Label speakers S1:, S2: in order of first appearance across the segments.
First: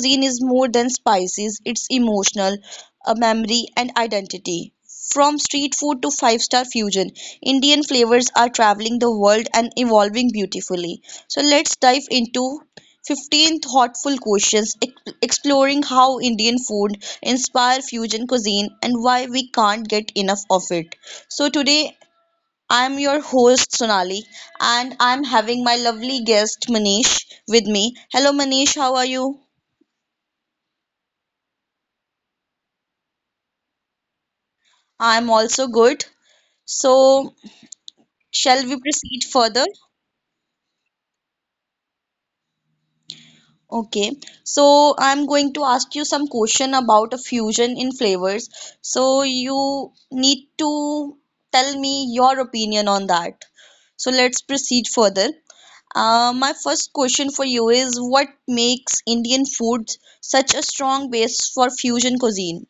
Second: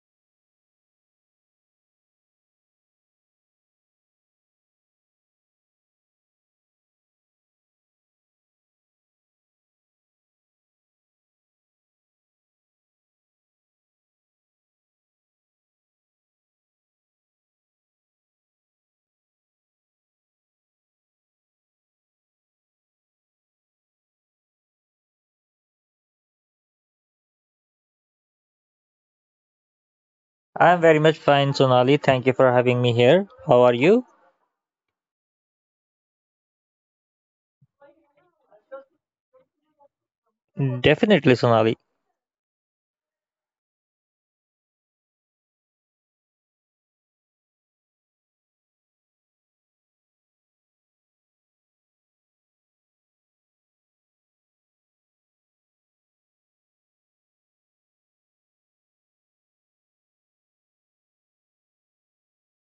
S1: cuisine is more than spices, it's emotional, a memory and identity. From street food to five-star fusion, Indian flavors are traveling the world and evolving beautifully. So let's dive into 15 thoughtful questions exploring how Indian food inspire fusion cuisine and why we can't get enough of it. So today I am your host Sonali and I am having my lovely guest Manish with me. Hello Manish, how are you?
S2: I'm very much fine, Sonali. Thank you for having me here. How are you?
S1: I am also good. So shall we proceed further?
S2: Definitely, Sonali.
S1: Okay, so I'm going to ask you some question about a fusion in flavors. So you need to tell me your opinion on that. So let's proceed further. My first question for you is what makes Indian food such a strong base for fusion cuisine?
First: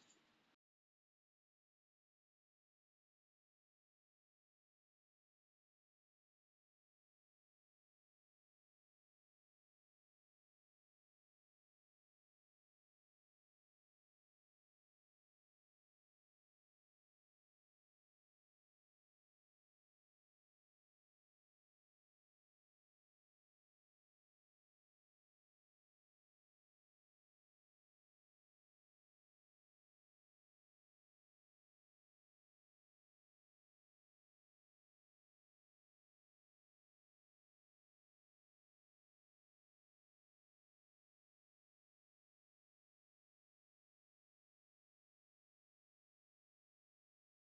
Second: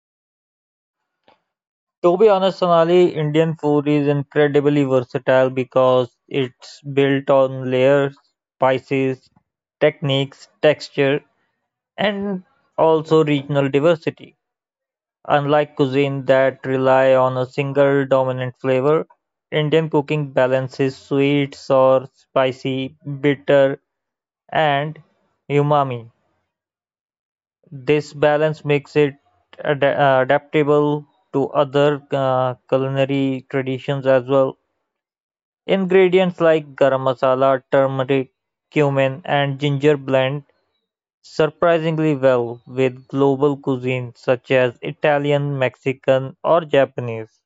S2: To be honest, Sonali, Indian food is incredibly versatile because it's built on layers, spices, techniques, texture, and also regional diversity. Unlike cuisine that rely on a single dominant flavor, Indian cooking balances sweet, sour, spicy, bitter, and umami. This balance makes it adaptable to other culinary traditions as well. Ingredients like garam masala, turmeric, cumin, and ginger blend surprisingly well with global cuisines such as Italian, Mexican, or Japanese.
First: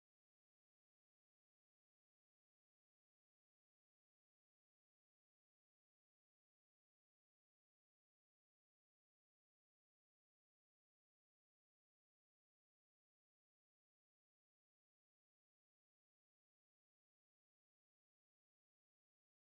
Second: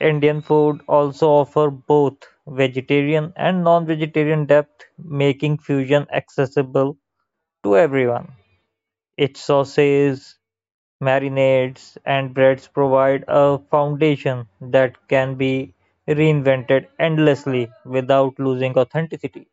S2: Indian food also offer both vegetarian and non-vegetarian depth, making fusion accessible to everyone. Its sauces, marinades and breads provide a foundation that can be reinvented endlessly without losing authenticity.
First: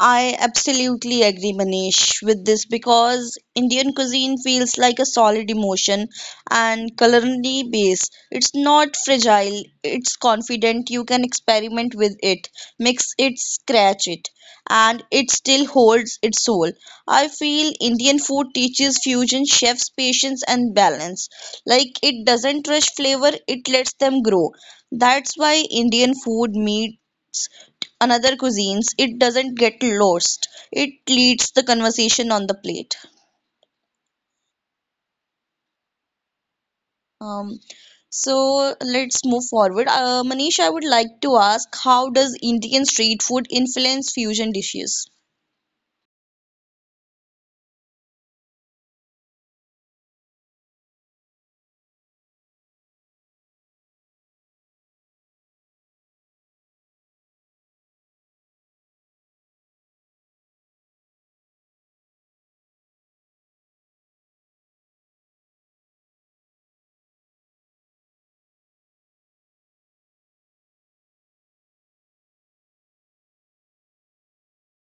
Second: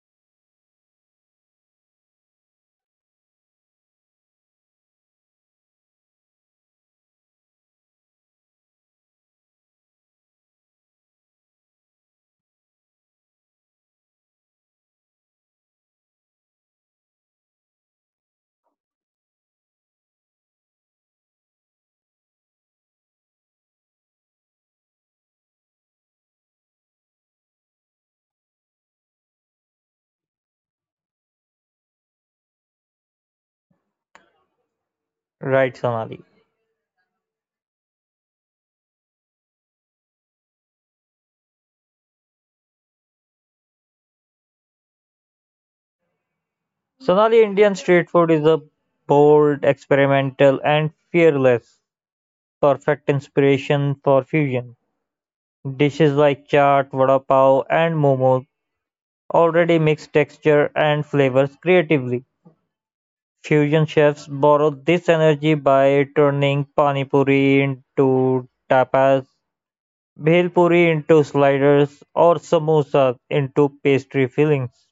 S1: I absolutely agree, Manish, with this because Indian cuisine feels like a solid emotion and culinary base. It's not fragile, it's confident. You can experiment with it, mix it, scratch it, and it still holds its soul. I feel Indian food teaches fusion chefs patience and balance. Like it doesn't rush flavor, it lets them grow. That's why Indian food meets another cuisines, it doesn't get lost. It leads the conversation on the plate.
S2: Right, Sonali.
S1: Um, so let's move forward. Manish, I would like to ask, how does Indian street food influence fusion dishes?
S2: Sonali, Indian street food is a bold, experimental, and fearless, perfect inspiration for fusion. Dishes like chaat, vada pav, and momos already mix texture and flavors creatively. Fusion chefs borrow this energy by turning pani puri into tapas, bhel puri into sliders or samosas into pastry fillings.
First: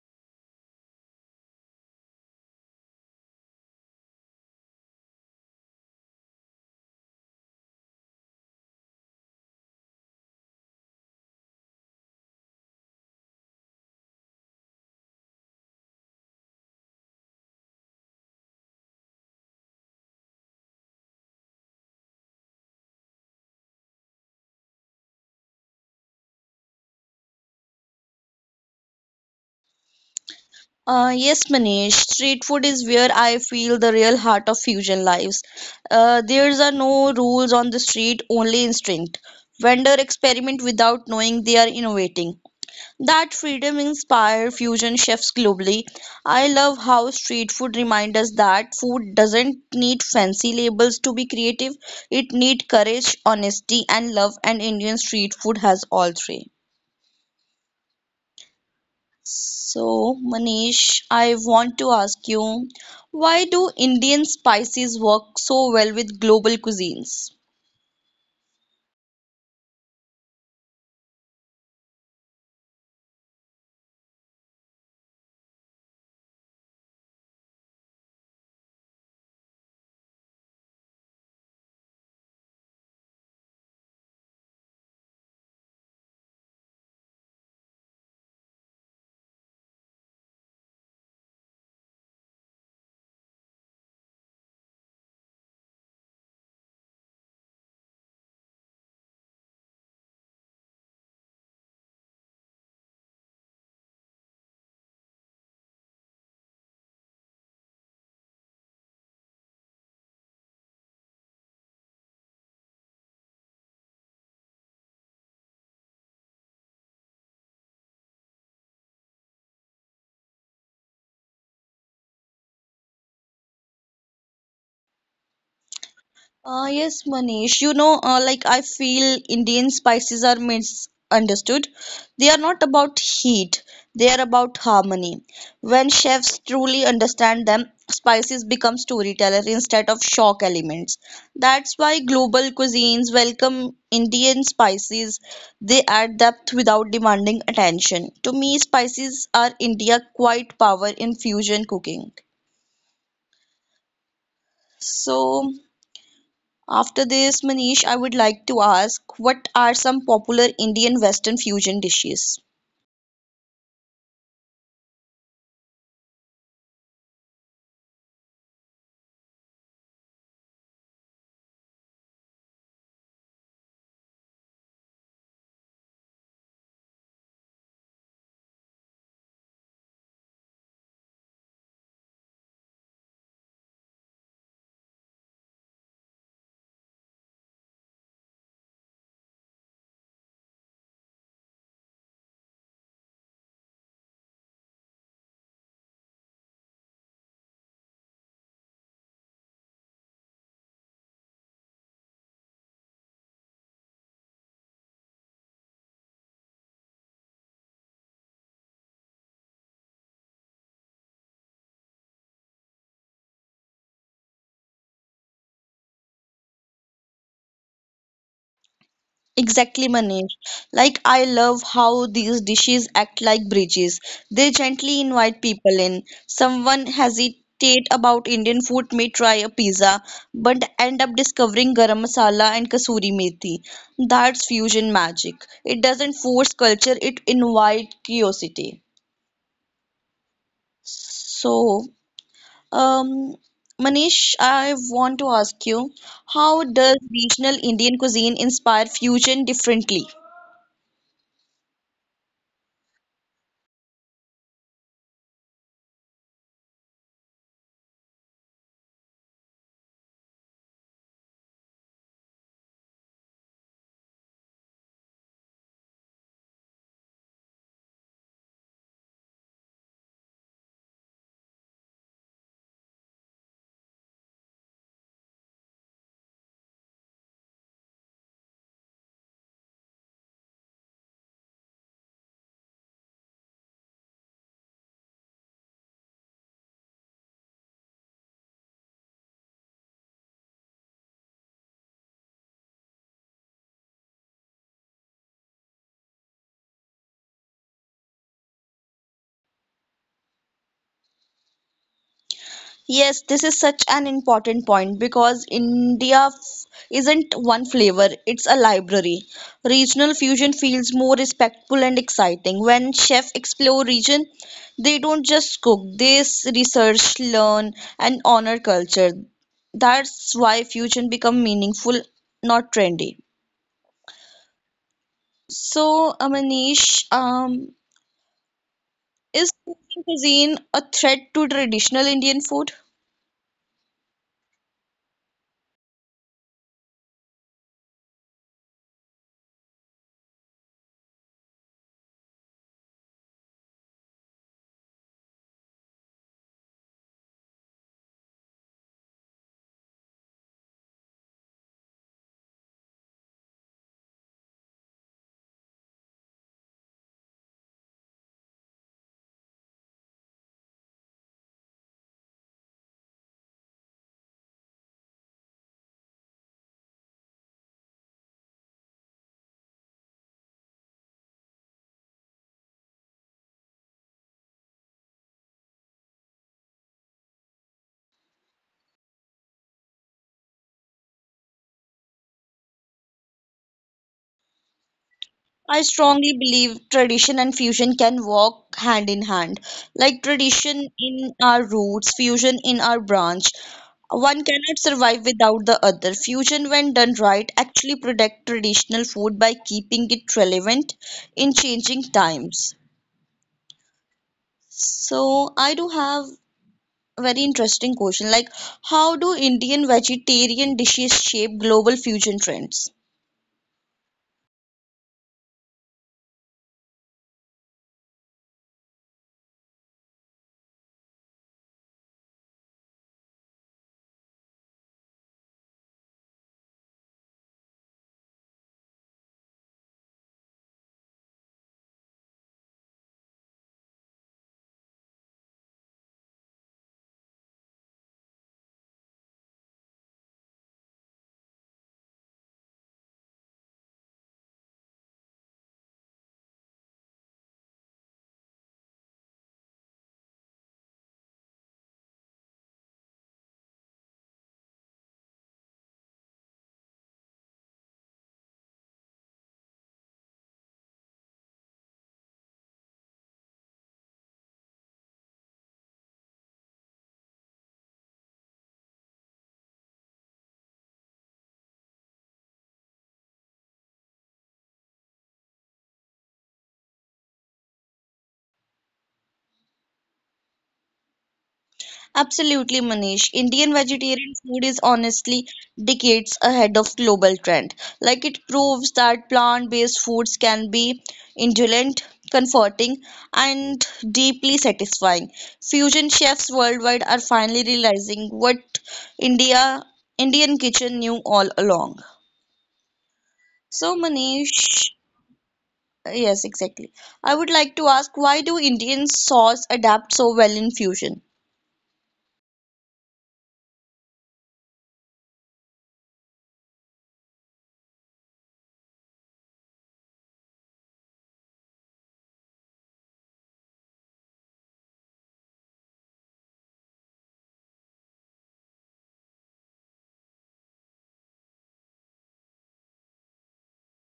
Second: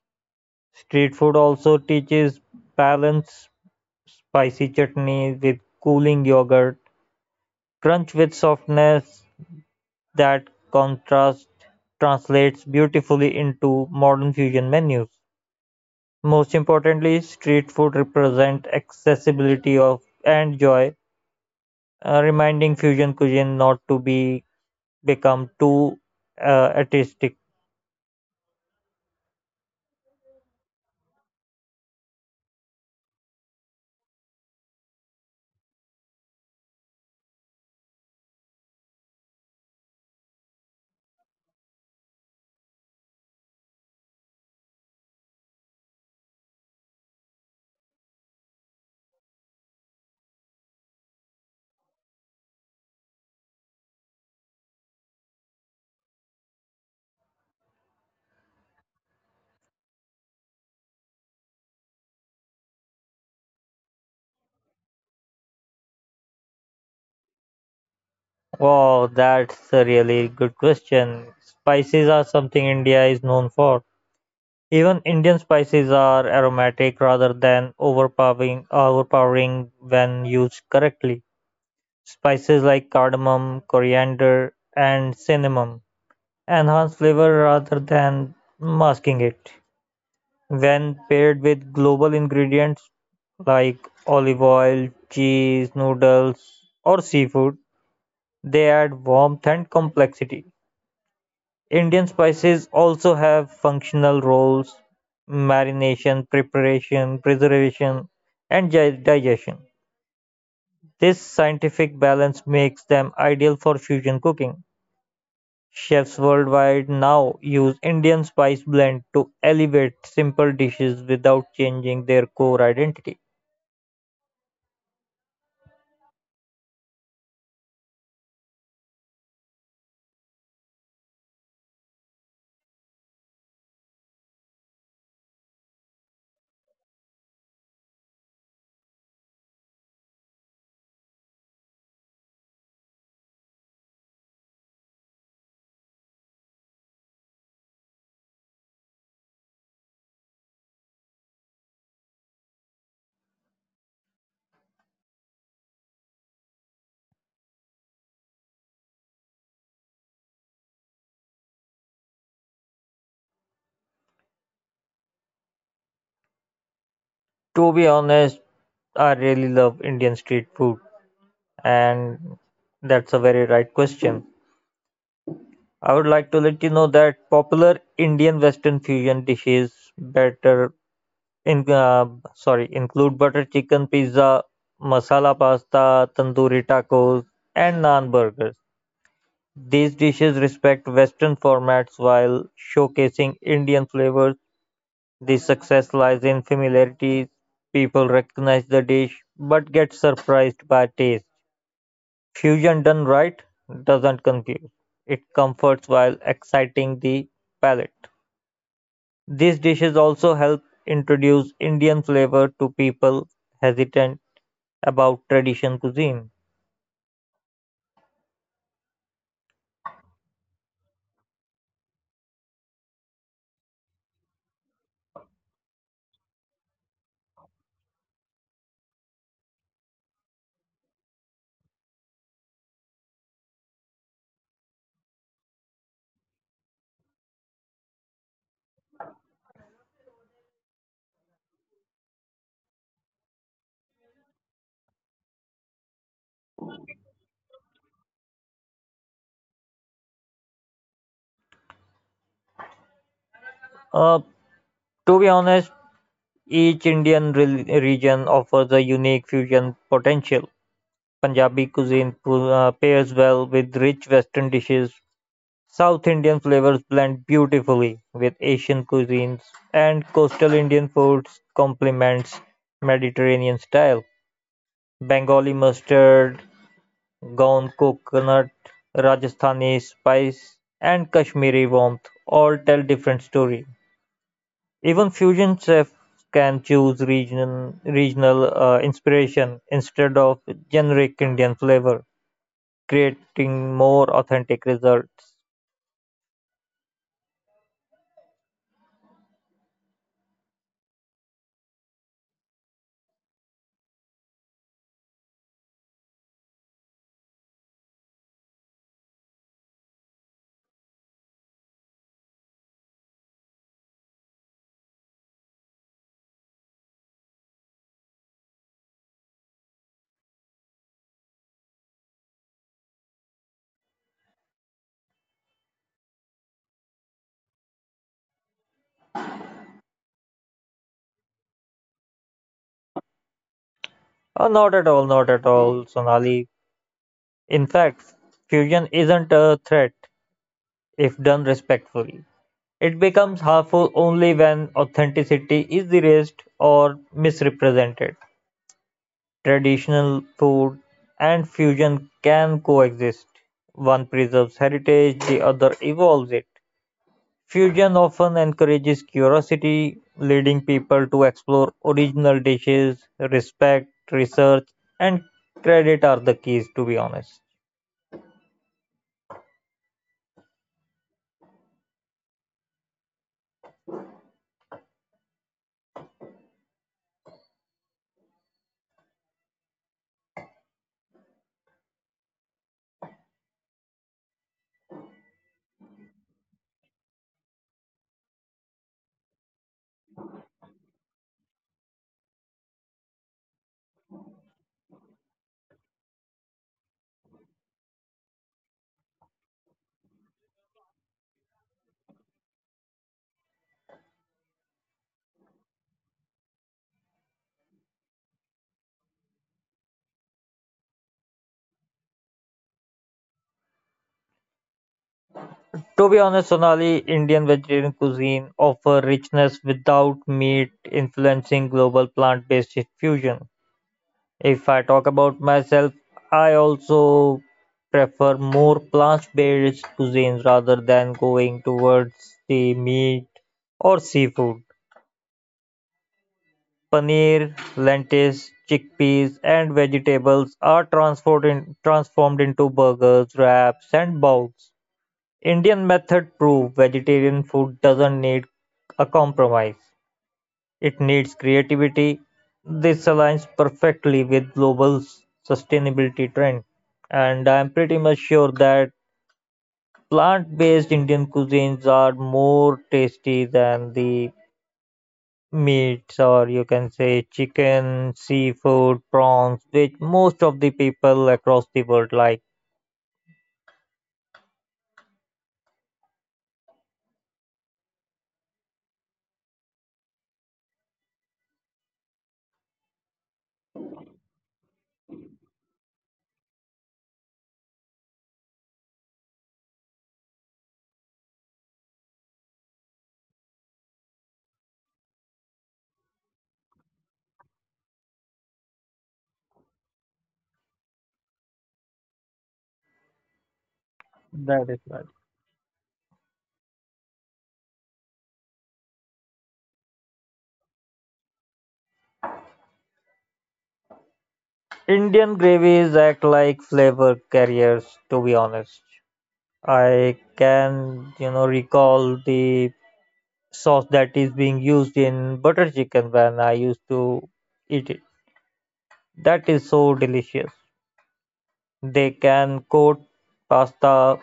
S2: Street food also teaches balance, spicy chutney with cooling yogurt, crunch with softness. That contrast translates beautifully into modern fusion menus. Most importantly, street food represents accessibility of and joy, reminding fusion cuisine not to be become too artistic.
S1: Yes, Manish, street food is where I feel the real heart of fusion lives. There's are no rules on the street, only instinct. Vendor experiment without knowing they are innovating. That freedom inspired fusion chefs globally. I love how street food reminds us that food doesn't need fancy labels to be creative. It needs courage, honesty, and love, and Indian street food has all three. So, Manish, I want to ask you, why do Indian spices work so well with global cuisines?
S2: Wow, that's a really good question. Spices are something India is known for. Even Indian spices are aromatic rather than overpowering when used correctly. Spices like cardamom, coriander, and cinnamon enhance flavor rather than masking it. When paired with global ingredients like olive oil, cheese, noodles, or seafood, they add warmth and complexity. Indian spices also have functional roles: marination, preparation, preservation, and digestion. This scientific balance makes them ideal for fusion cooking. Chefs worldwide now use Indian spice blend to elevate simple dishes without changing their core identity.
S1: Yes, Manish. Like I feel Indian spices are misunderstood. They are not about heat, they are about harmony. When chefs truly understand them, spices become storytellers instead of shock elements. That's why global cuisines welcome Indian spices. They add depth without demanding attention. To me, spices are India's quiet power in fusion cooking. So, after this, Manish, I would like to ask what are some popular Indian Western fusion dishes?
S2: To be honest, I really love Indian street food, and that's a very right question. I would like to let you know that popular Indian Western fusion dishes better in sorry include butter chicken pizza, masala pasta, tandoori tacos, and naan burgers. These dishes respect Western formats while showcasing Indian flavors. The success lies in familiarity. People recognize the dish but get surprised by taste. Fusion done right doesn't confuse. It comforts while exciting the palate. These dishes also help introduce Indian flavor to people hesitant about tradition cuisine.
S1: Exactly, Manish. Like, I love how these dishes act like bridges. They gently invite people in. Someone hesitate about Indian food may try a pizza, but end up discovering garam masala and kasuri methi. That's fusion magic. It doesn't force culture, it invites curiosity. So, Um, Manish, I want to ask you, how does regional Indian cuisine inspire fusion differently?
S2: Uh, to be honest, each Indian region offers a unique fusion potential. Punjabi cuisine pairs well with rich Western dishes. South Indian flavors blend beautifully with Asian cuisines, and coastal Indian foods complements Mediterranean style. Bengali mustard gown, coconut, Rajasthani spice and Kashmiri warmth all tell different story. Even fusion chefs can choose regional inspiration instead of generic Indian flavor, creating more authentic results.
S1: Yes, this is such an important point because India isn't one flavor, it's a library. Regional fusion feels more respectful and exciting. When chefs explore region, they don't just cook, they research, learn, and honor culture. That's why fusion become meaningful, not trendy. So, Manish, is fusion cuisine a threat to traditional Indian food?
S2: Not at all, not at all, Sonali. In fact, fusion isn't a threat if done respectfully. It becomes harmful only when authenticity is erased or misrepresented. Traditional food and fusion can coexist; one preserves heritage, the other evolves it. Fusion often encourages curiosity, leading people to explore original dishes. Respect, research, and credit are the keys, to be honest.
S1: I strongly believe tradition and fusion can walk hand in hand. Like tradition in our roots, fusion in our branch. One cannot survive without the other. Fusion, when done right, actually protect traditional food by keeping it relevant in changing times. So, I do have very interesting question. Like, how do Indian vegetarian dishes shape global fusion trends?
S2: To be honest, Sonali, Indian vegetarian cuisine offers richness without meat, influencing global plant-based fusion. If I talk about myself, I also prefer more plant-based cuisines rather than going towards the meat or seafood. Paneer, lentils, chickpeas, and vegetables are transformed into burgers, wraps, and bowls. Indian method prove vegetarian food doesn't need a compromise. It needs creativity; this aligns perfectly with global sustainability trend. And I'm pretty much sure that plant-based Indian cuisines are more tasty than the meats or you can say chicken, seafood, prawns, which most of the people across the world like.
S1: Absolutely, Manish. Indian vegetarian food is honestly decades ahead of global trend. Like it proves that plant-based foods can be indulgent, comforting, and deeply satisfying. Fusion chefs worldwide are finally realizing what India Indian kitchen knew all along. So,
S2: That is
S1: Manish,
S2: right.
S1: yes, exactly. I would like to ask why do Indian sauce adapt so well in fusion?
S2: Indian gravies act like flavor carriers, to be honest. I can recall the sauce that is being used in butter chicken when I used to eat it. That is so delicious. They can coat pasta,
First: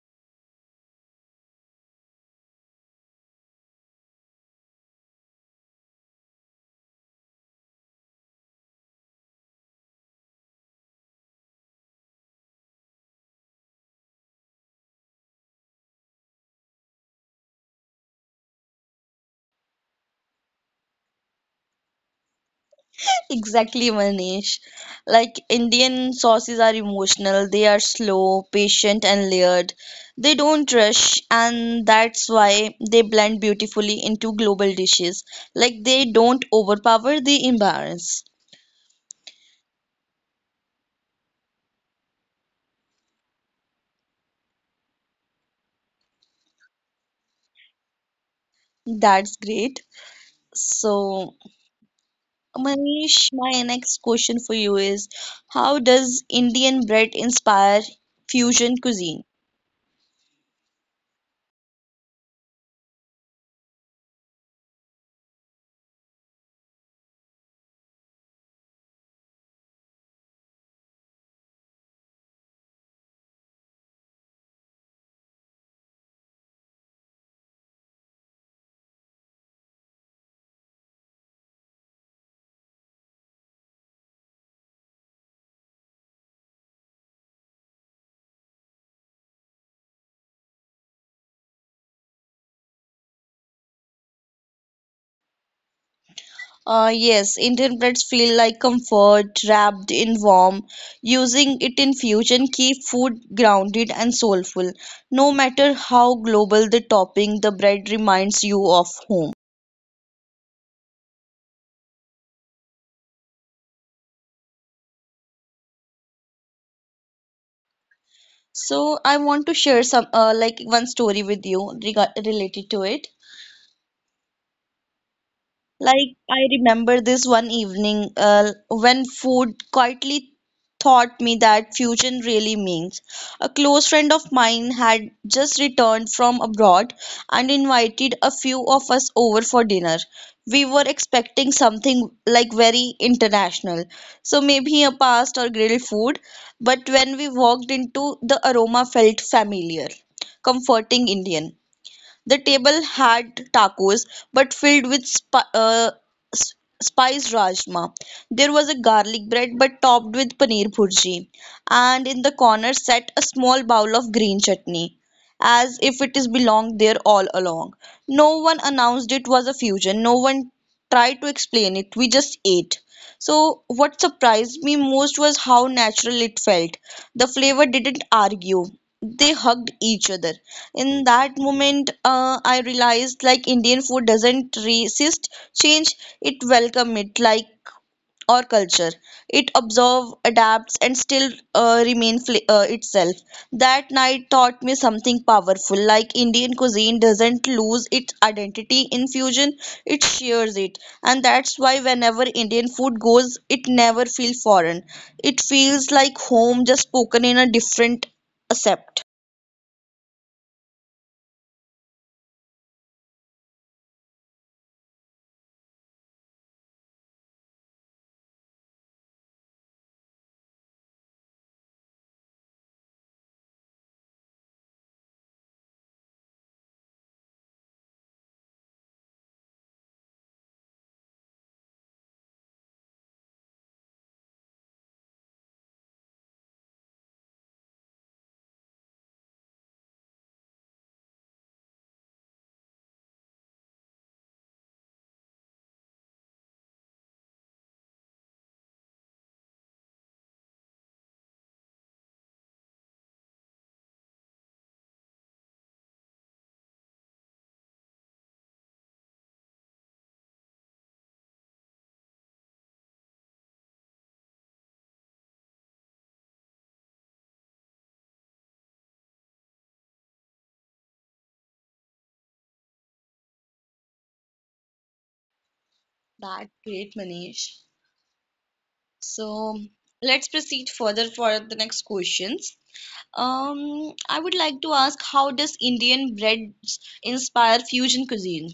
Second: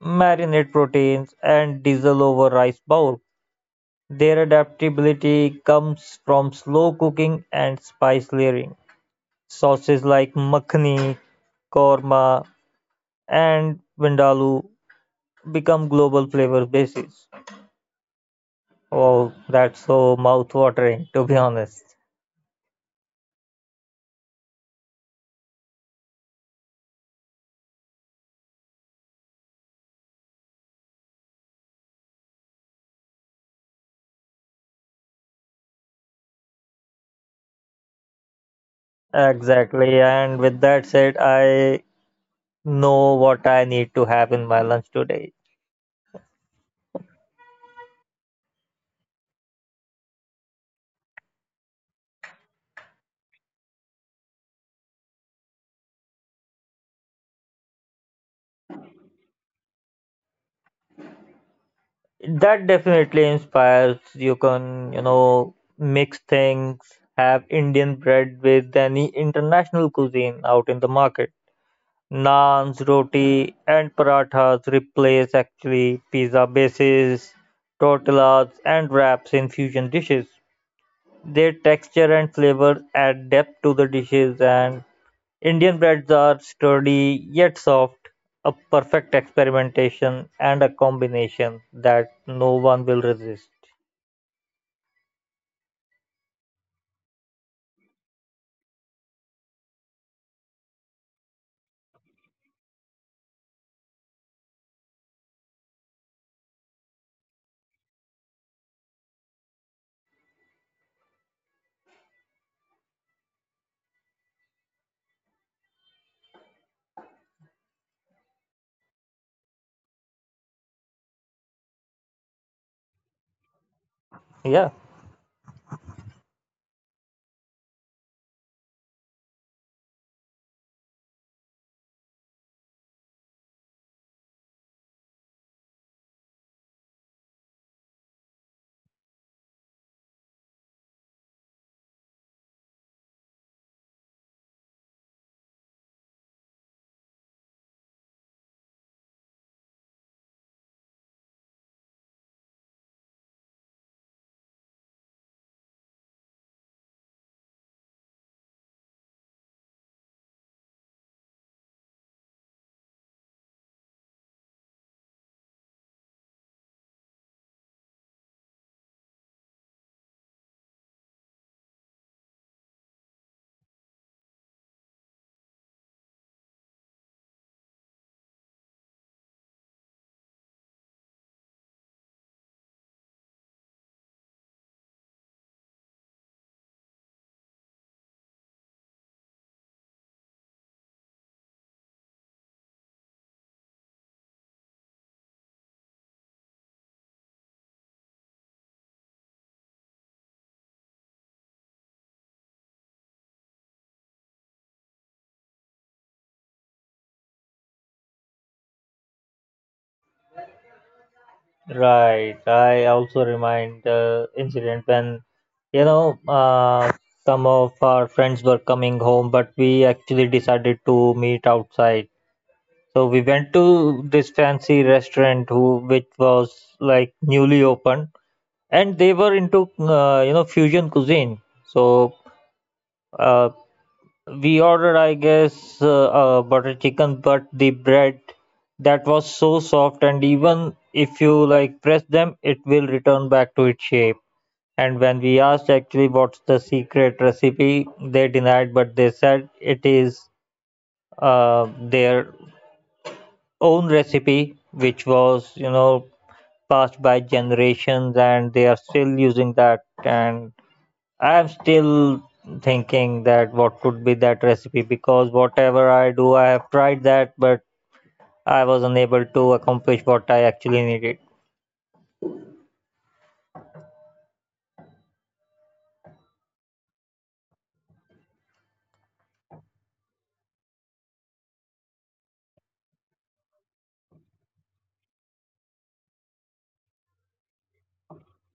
S2: marinate proteins, and diesel over rice bowl. Their adaptability comes from slow cooking and spice layering. Sauces like makhani, korma, and vindaloo become global flavor bases. Oh, that's so mouth-watering, to be honest.
S1: Exactly, Manish. Like Indian sauces are emotional, they are slow, patient, and layered. They don't rush, and that's why they blend beautifully into global dishes. Like they don't overpower, they imbalance.
S2: Exactly, and with that said, I know what I need to have in my lunch today.
S1: That's great. So, Manish, my next question for you is, how does Indian bread inspire fusion cuisine?
S2: That definitely inspires. You can mix things, have Indian bread with any international cuisine out in the market. Naans, roti, and parathas replace actually pizza bases, tortillas, and wraps in fusion dishes. Their texture and flavor add depth to the dishes, and Indian breads are sturdy yet soft, a perfect experimentation and a combination that no one will resist.
S1: Yes, Indian breads feel like comfort wrapped in warm. Using it in fusion keep food grounded and soulful. No matter how global the topping, the bread reminds you of home. So I want to share some one story with you related to it.
S2: Yeah,
S1: Like, I remember this one evening when food quietly taught me that fusion really means. A close friend of mine had just returned from abroad and invited a few of us over for dinner. We were expecting something like very international, so maybe a past or grilled food, but when we walked into, the aroma felt familiar, comforting Indian. The table had tacos, but filled with s- spiced rajma. There was a garlic bread, but topped with paneer bhurji. And in the corner sat a small bowl of green chutney, as if it is belonged there all along. No one announced it was a fusion. No one tried to explain it. We just ate. So, what surprised me most was how natural it felt. The flavor didn't argue, they hugged each other in that moment, I realized like Indian food doesn't resist change, it welcomes it like our culture. It absorb adapts and still remain itself. That night taught me something powerful. Like Indian cuisine doesn't lose its identity in fusion, it shares it, and that's why whenever Indian food goes it never feels foreign. It feels like home, just spoken in a different accept.
S2: right. I also remind the incident when, you know, uh, some of our friends were coming home, but we actually decided to meet outside. So we went to this fancy restaurant who which was like newly opened, and they were into fusion cuisine. So. uh, We ordered, I guess, butter chicken, but the bread that was so soft, and even if you like press them, it will return back to its shape. And when we asked actually what's the secret recipe, they denied, but they said it is their own recipe, which was passed by generations, and they are still using that. And I'm still thinking that what could be that recipe because whatever I do, I have tried that, but I was unable to accomplish what I actually needed.
S1: That great, Manish. So let's proceed further for the next questions. I would like to ask, how does Indian breads inspire fusion cuisine?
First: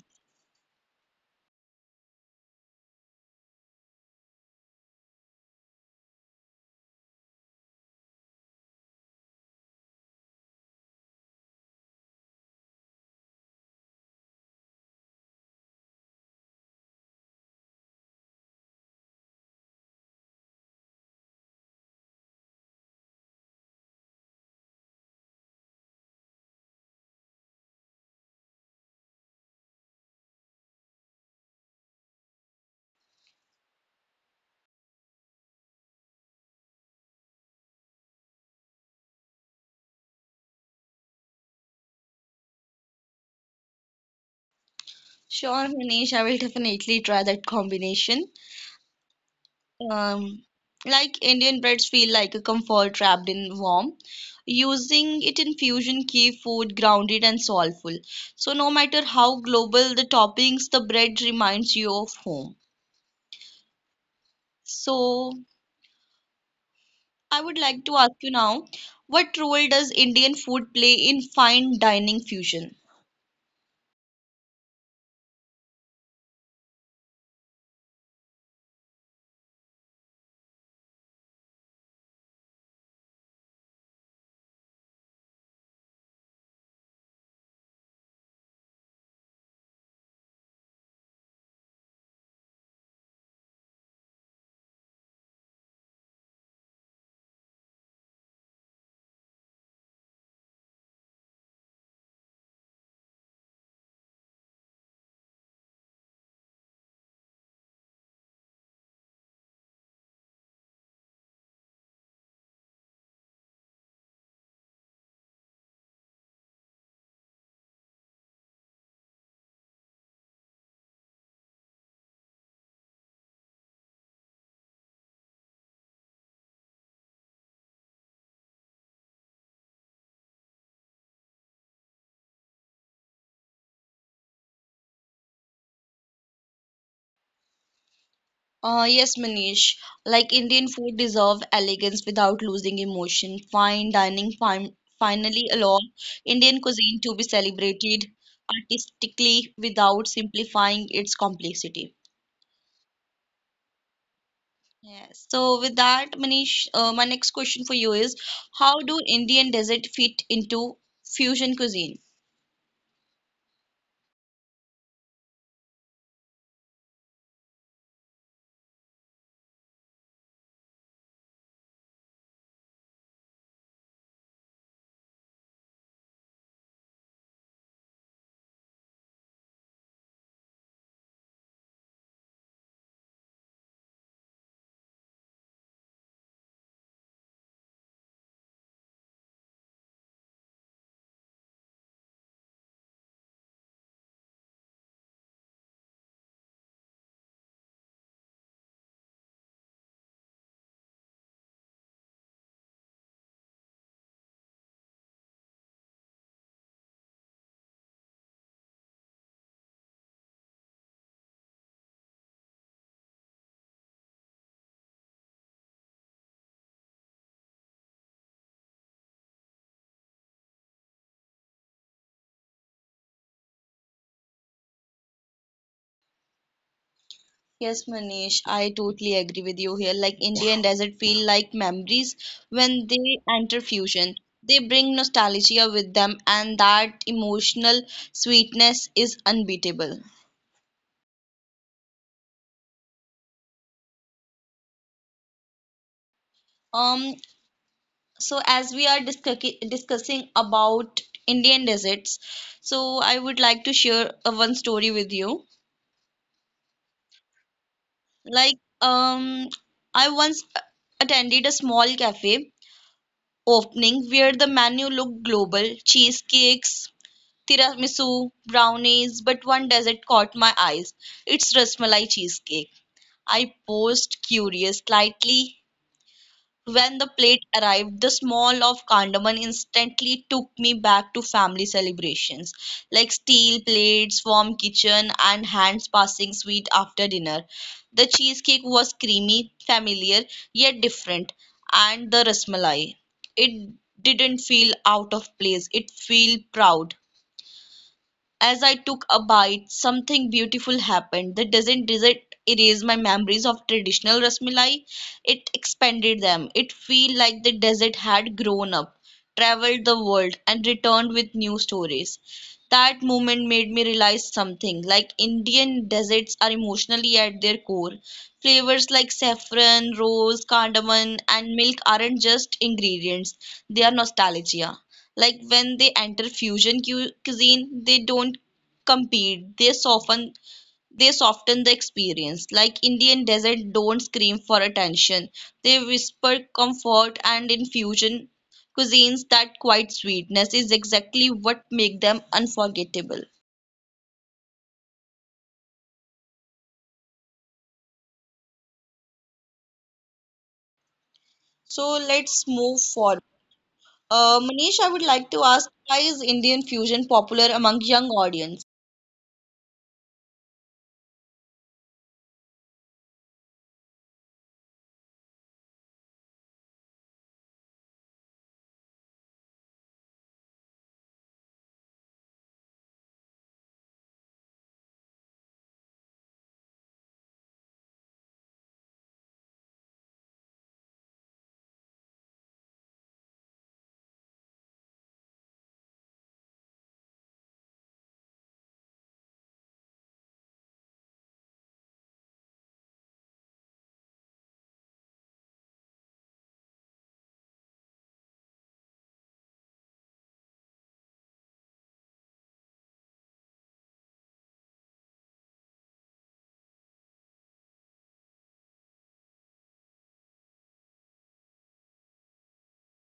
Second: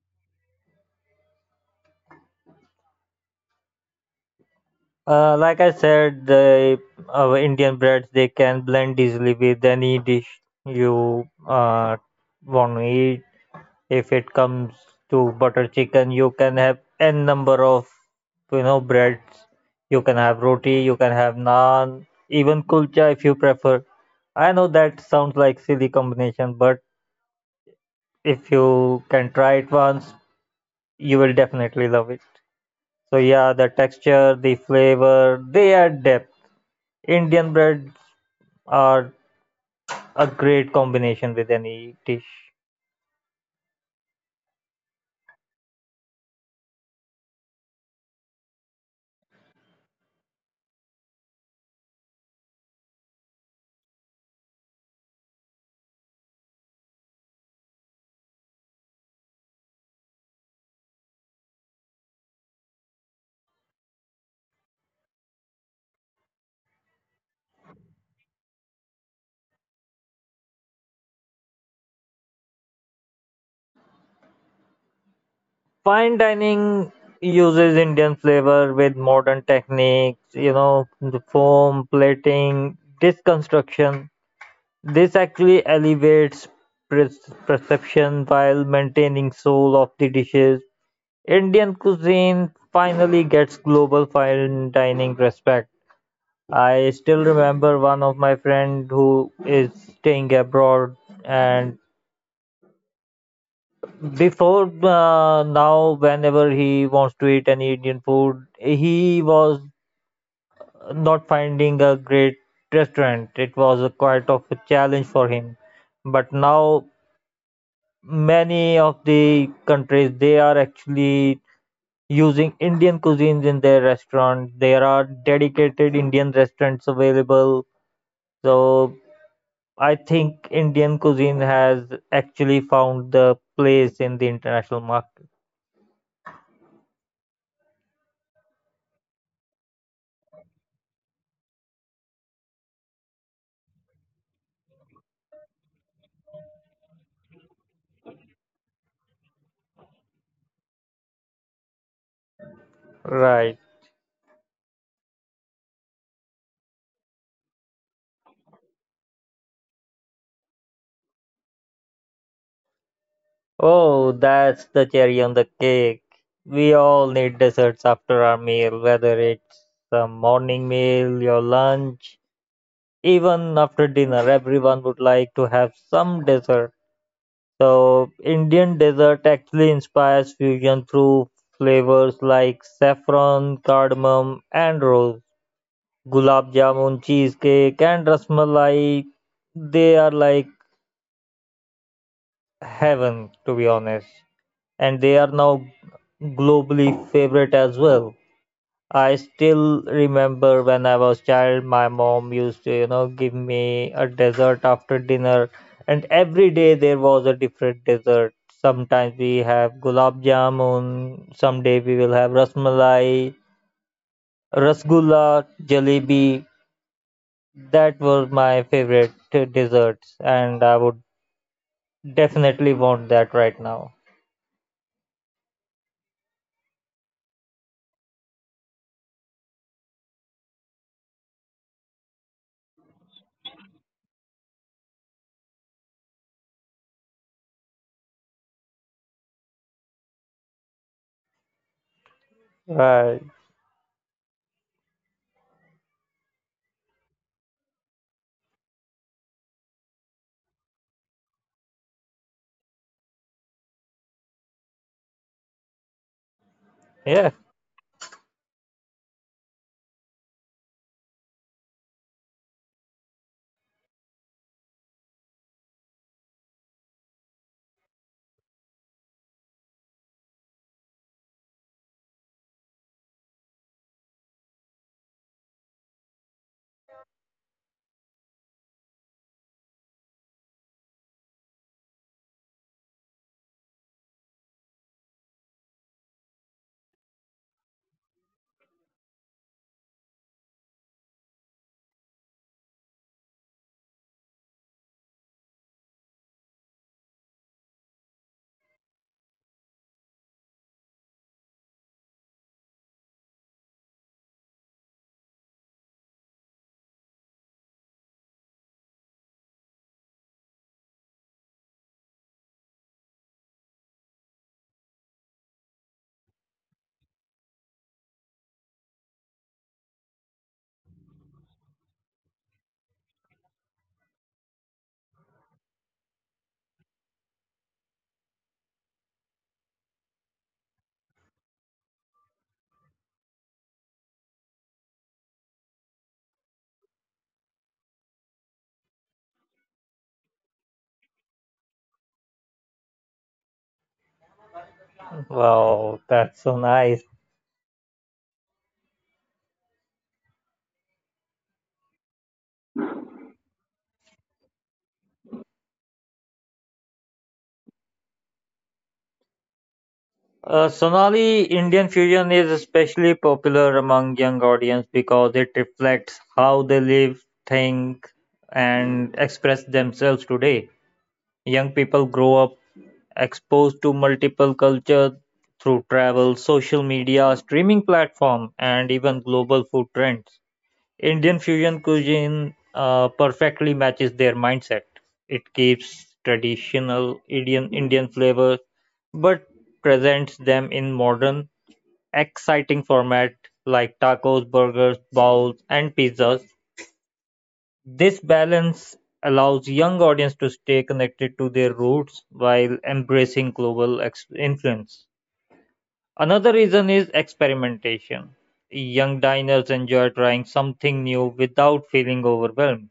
S2: Like I said, the Indian breads they can blend easily with any dish you want to eat. If it comes to butter chicken, you can have n number of breads. You can have roti, you can have naan, even kulcha if you prefer. I know that sounds like silly combination, but if you can try it once, you will definitely love it. So yeah, the texture, the flavor, they add depth. Indian breads are a great combination with any dish.
S1: Sure, Manish, I will definitely try that combination. Um, like Indian breads feel like a comfort wrapped in warmth. Using it in fusion keep food grounded and soulful. So no matter how global the toppings, the bread reminds you of home. So I would like to ask you now, what role does Indian food play in fine dining fusion?
S2: Fine dining uses Indian flavor with modern techniques, the foam, plating, dish construction. This actually elevates pre- perception while maintaining soul of the dishes. Indian cuisine finally gets global fine dining respect. I still remember one of my friend who is staying abroad, and before now, whenever he wants to eat any Indian food, he was not finding a great restaurant. It was a quite of a challenge for him. But now, many of the countries they are actually using Indian cuisines in their restaurant. There are dedicated Indian restaurants available. So I think Indian cuisine has actually found the place in the international market.
S1: Yes, Manish. Like Indian food deserve elegance without losing emotion. Fine dining finally allow Indian cuisine to be celebrated artistically without simplifying its complexity.
S2: Right.
S1: Yes. So with that, Manish, my next question for you is, how do Indian desert fit into fusion cuisine?
S2: Oh, that's the cherry on the cake. We all need desserts after our meal, whether it's a morning meal, your lunch, even after dinner, everyone would like to have some dessert. So, Indian dessert actually inspires fusion through flavors like saffron, cardamom, and rose. Gulab jamun, cheesecake, and rasmalai, they are like heaven, to be honest. And they are now globally favorite as well. I still remember when I was child, my mom used to give me a dessert after dinner, and every day there was a different dessert. Sometimes we have gulab jamun, someday we will have rasmalai, rasgulla, jalebi. That were my favorite desserts, and I would definitely want that right now.
S1: Yes, Manish, I totally agree with you here. Like Indian desert feel like memories when they enter fusion. They bring nostalgia with them, and that emotional sweetness is unbeatable.
S2: Right.
S1: Um, so as we are discussing about Indian deserts, so I would like to share one story with you.
S2: Yeah.
S1: Like, um, I once attended a small cafe opening where the menu looked global cheesecakes, tiramisu, brownies, but one dessert caught my eyes. It's rasmalai cheesecake. I paused, curious, slightly when the plate arrived, the smell of cardamom instantly took me back to family celebrations, like steel plates, warm kitchen, and hands passing sweet after dinner. The cheesecake was creamy, familiar, yet different, and the rasmalai. It didn't feel out of place, it felt proud. As I took a bite, something beautiful happened. The doesn't dessert erase my memories of traditional rasmalai. It expanded them. It felt like the desert had grown up, traveled the world, and returned with new stories. That moment made me realize something. Like Indian deserts are emotionally at their core. Flavors like saffron, rose, cardamom, and milk aren't just ingredients. They are nostalgia. Like when they enter fusion cuisine, they don't compete. They soften the experience. Like Indian desert don't scream for attention. They whisper comfort and in fusion cuisines that quiet sweetness is exactly what make them unforgettable.
S2: Wow, that's so nice.
S1: So let's move forward. Manish, I would like to ask why is Indian fusion popular among young audience?
S2: Sonali, Indian fusion is especially popular among young audience because it reflects how they live, think, and express themselves today. Young people grow up exposed to multiple cultures through travel, social media, streaming platform, and even global food trends. Indian fusion cuisine perfectly matches their mindset. It keeps traditional Indian flavors but presents them in modern, exciting format like tacos, burgers, bowls, and pizzas. This balance allows young audience to stay connected to their roots while embracing global influence. Another reason is experimentation. Young diners enjoy trying something new without feeling overwhelmed.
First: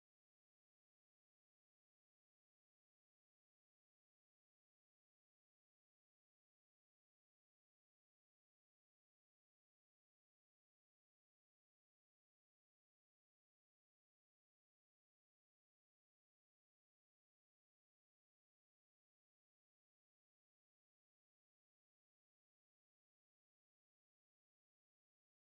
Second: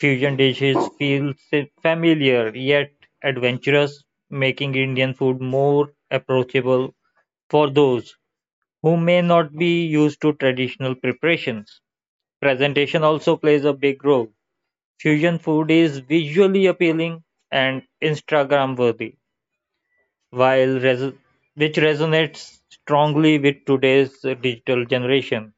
S2: Fusion dishes feel familiar yet adventurous, making Indian food more approachable for those who may not be used to traditional preparations. Presentation also plays a big role. Fusion food is visually appealing and Instagram worthy, while res- which resonates strongly with today's digital generation.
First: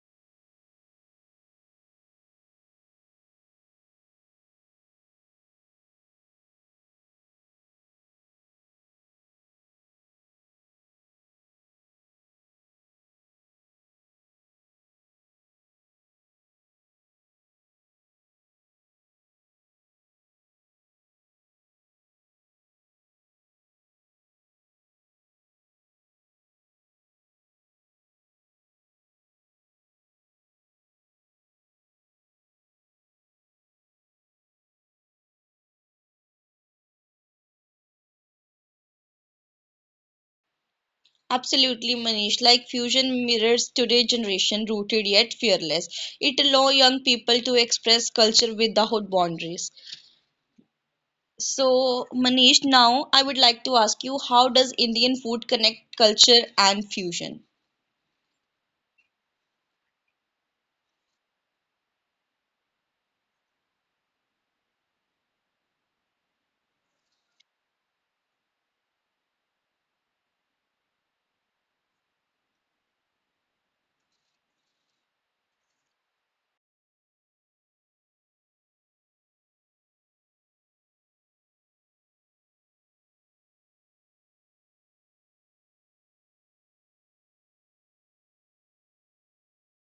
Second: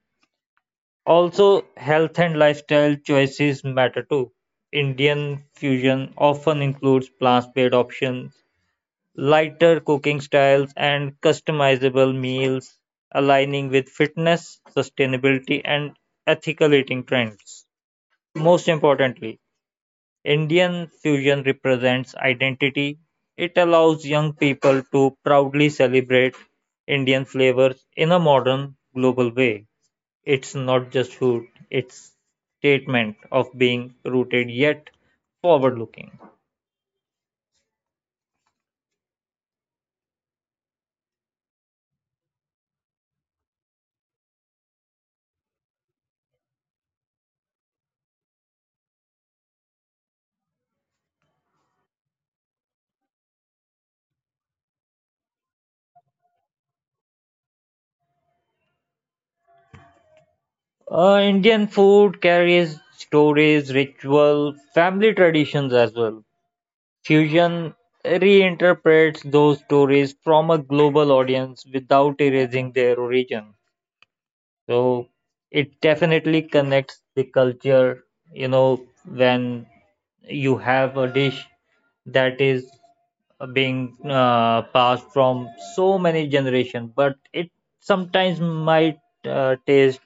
S2: Also, health and lifestyle choices matter too. Indian fusion often includes plant-based options, lighter cooking styles, and customizable meals, aligning with fitness, sustainability, and ethical eating trends. Most importantly, Indian fusion represents identity. It allows young people to proudly celebrate Indian flavors in a modern, global way. It's not just food, it's statement of being rooted yet forward looking.
S1: Absolutely, Manish. Like fusion mirrors today's generation, rooted yet fearless. It allows young people to express culture without boundaries. So, Manish, now I would like to ask you, how does Indian food connect culture and fusion?
S2: Indian food carries stories, ritual, family traditions as well. Fusion reinterprets those stories from a global audience without erasing their origin. So it definitely connects the culture, when you have a dish that is being passed from so many generations, but it sometimes might taste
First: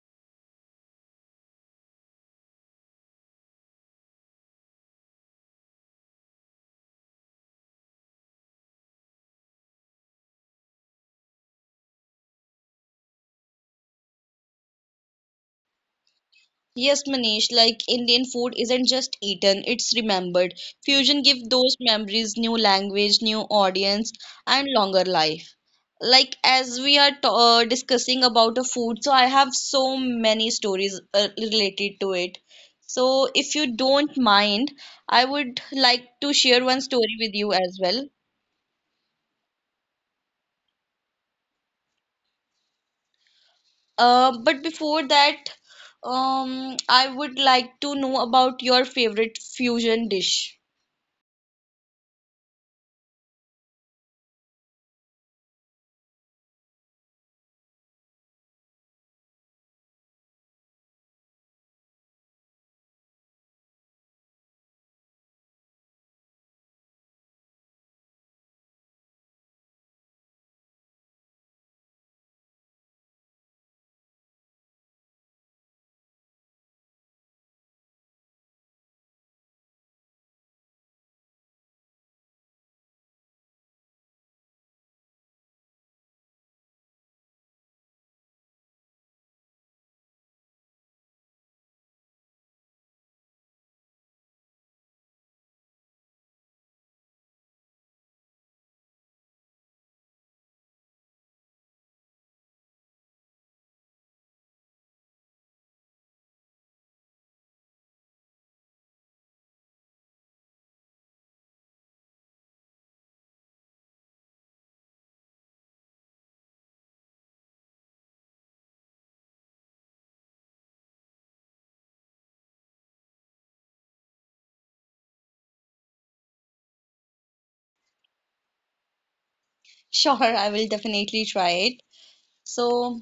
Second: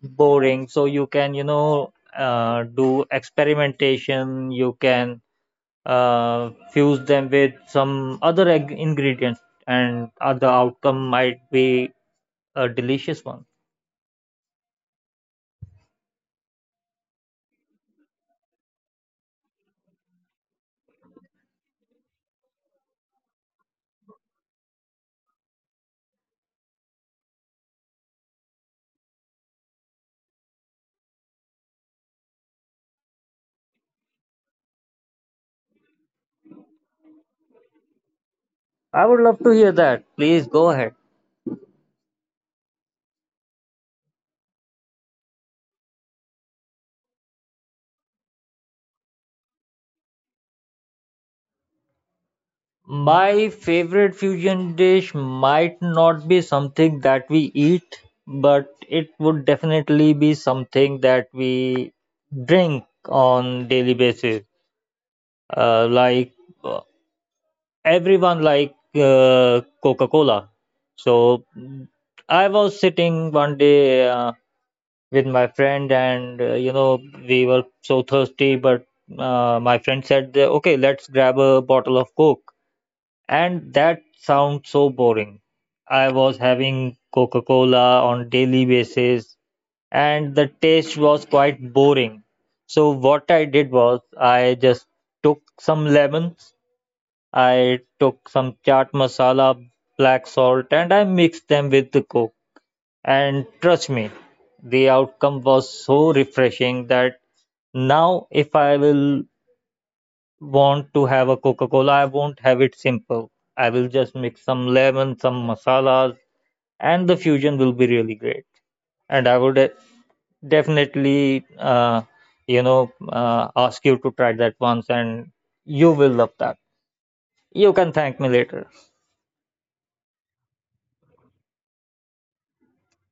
S2: boring. So you can do experimentation, you can fuse them with some other ingredients, and the outcome might be a delicious one.
S1: Yes, Manish, like Indian food isn't just eaten, it's remembered. Fusion gives those memories new language, new audience, and longer life. Like as we are discussing about a food, so I have so many stories related to it. So if you don't mind, I would like to share one story with you as well.
S2: I would love to hear that. Please go ahead.
S1: But before that, I would like to know about your favorite fusion dish.
S2: My favorite fusion dish might not be something that we eat, but it would definitely be something that we drink on daily basis. Like uh, everyone like Coca-Cola. So I was sitting one day. With my friend, and we were so thirsty. But my friend said that, "Okay, let's grab a bottle of Coke." And that sounds so boring. I was having Coca-Cola on daily basis, and the taste was quite boring. So what I did was I just took some lemons, I took some chaat masala, black salt, and I mixed them with the Coke, and trust me, the outcome was so refreshing that now if I will want to have a Coca-Cola, I won't have it simple. I will just mix some lemon, some masalas, and the fusion will be really great. And I would definitely, ask you to try that once, and you will love that. You can thank me later.
S1: Sure, I will definitely try it. So,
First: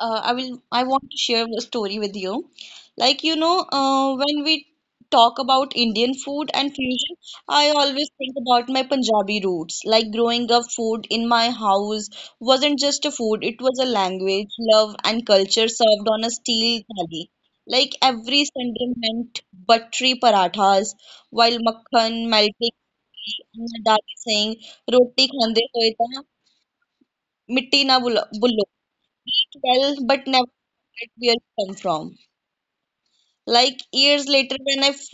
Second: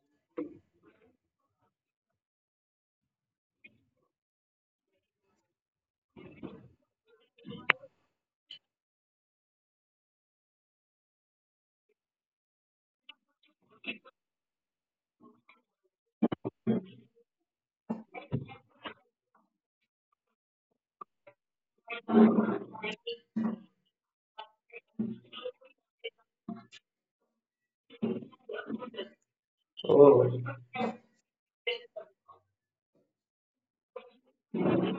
S1: I will. I want to share a story with you. Like, when we talk about Indian food and fusion, I always think about my Punjabi roots. Like growing up, food in my house wasn't just a food; it was a language, love, and culture served on a steel thali. Like every Sunday meant buttery parathas, while makhan melting, ghee, and my dad saying roti khande hoye tha Mitti na bulo. Well, but never
S2: Oh,
S1: forget where it come from. Like years later, when I first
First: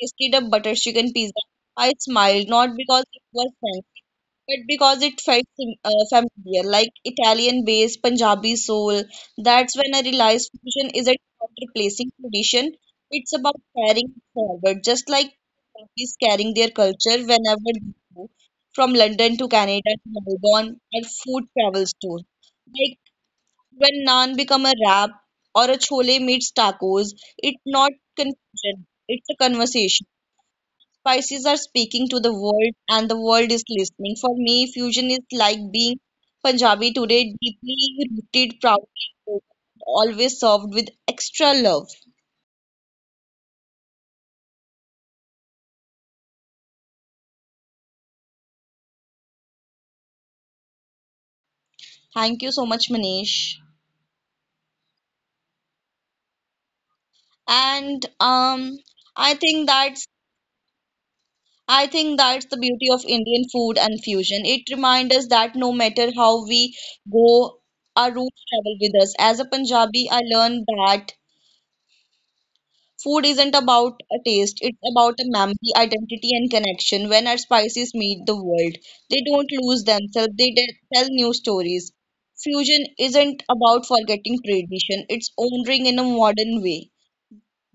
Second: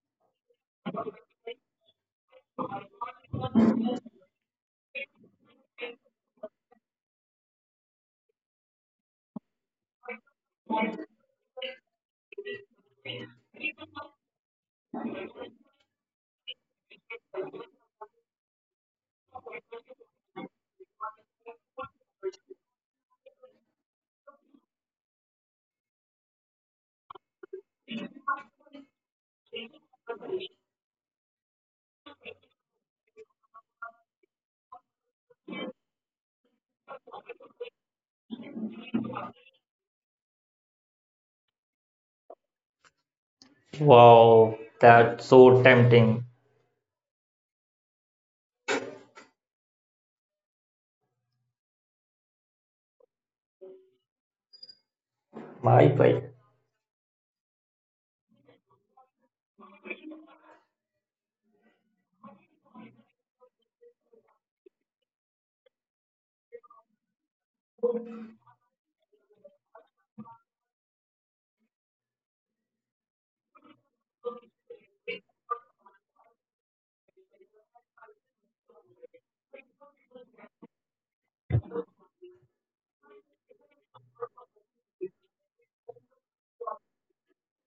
S1: tasted a butter chicken pizza, I smiled not because it was fancy, but because it felt familiar, like Italian base, Punjabi soul. That's when I realized fusion isn't about replacing tradition, it's about carrying it forward, just like countries carrying their culture whenever they go, from London to Canada to Melbourne, our food travels too. When naan become a wrap or a chole meets tacos, it's not confusion, it's a conversation. Spices are speaking to the world and the world is listening. For me, fusion is like being Punjabi today, deeply rooted, proudly spoken, always served with extra love.
S2: wow, that's so tempting.
S1: Thank you so much, Manish.
S2: Bye bye.
S1: And I think that's the beauty of Indian food and fusion. It reminds us that no matter how we go, our roots travel with us. As a Punjabi, I learned that food isn't about a taste, it's about a memory, identity, and connection. When our spices meet the world, they don't lose themselves, they tell new stories. Fusion isn't about forgetting tradition, it's honoring in a modern way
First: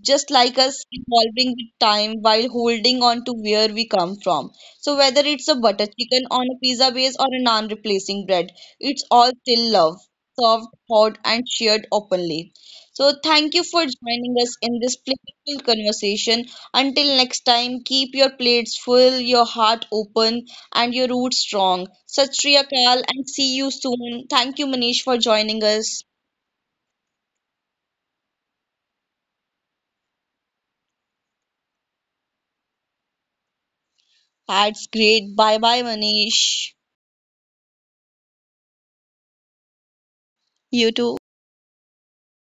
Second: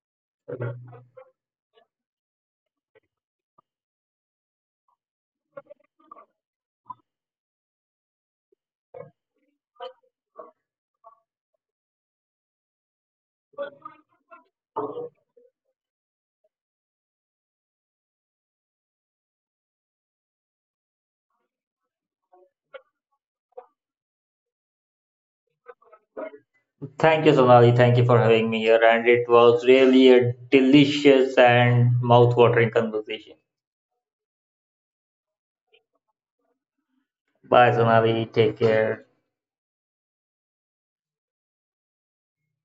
S1: just like us evolving with time while holding on to where we come from. So whether it's a butter chicken on a pizza base or a naan replacing bread, it's all still love, served, hot, and shared openly. So thank you for joining us in this playful conversation. Until next time, keep your plates full, your heart open, and your roots strong. Sat Shri Akal, and see you soon. Thank you, Manish, for joining us.
S2: Thank you, Sonali. Thank you for having me here. And it was really a delicious and mouth-watering conversation.
S1: That's great. Bye bye, Manish.
S2: Bye, Sonali. Take care.
S1: You too.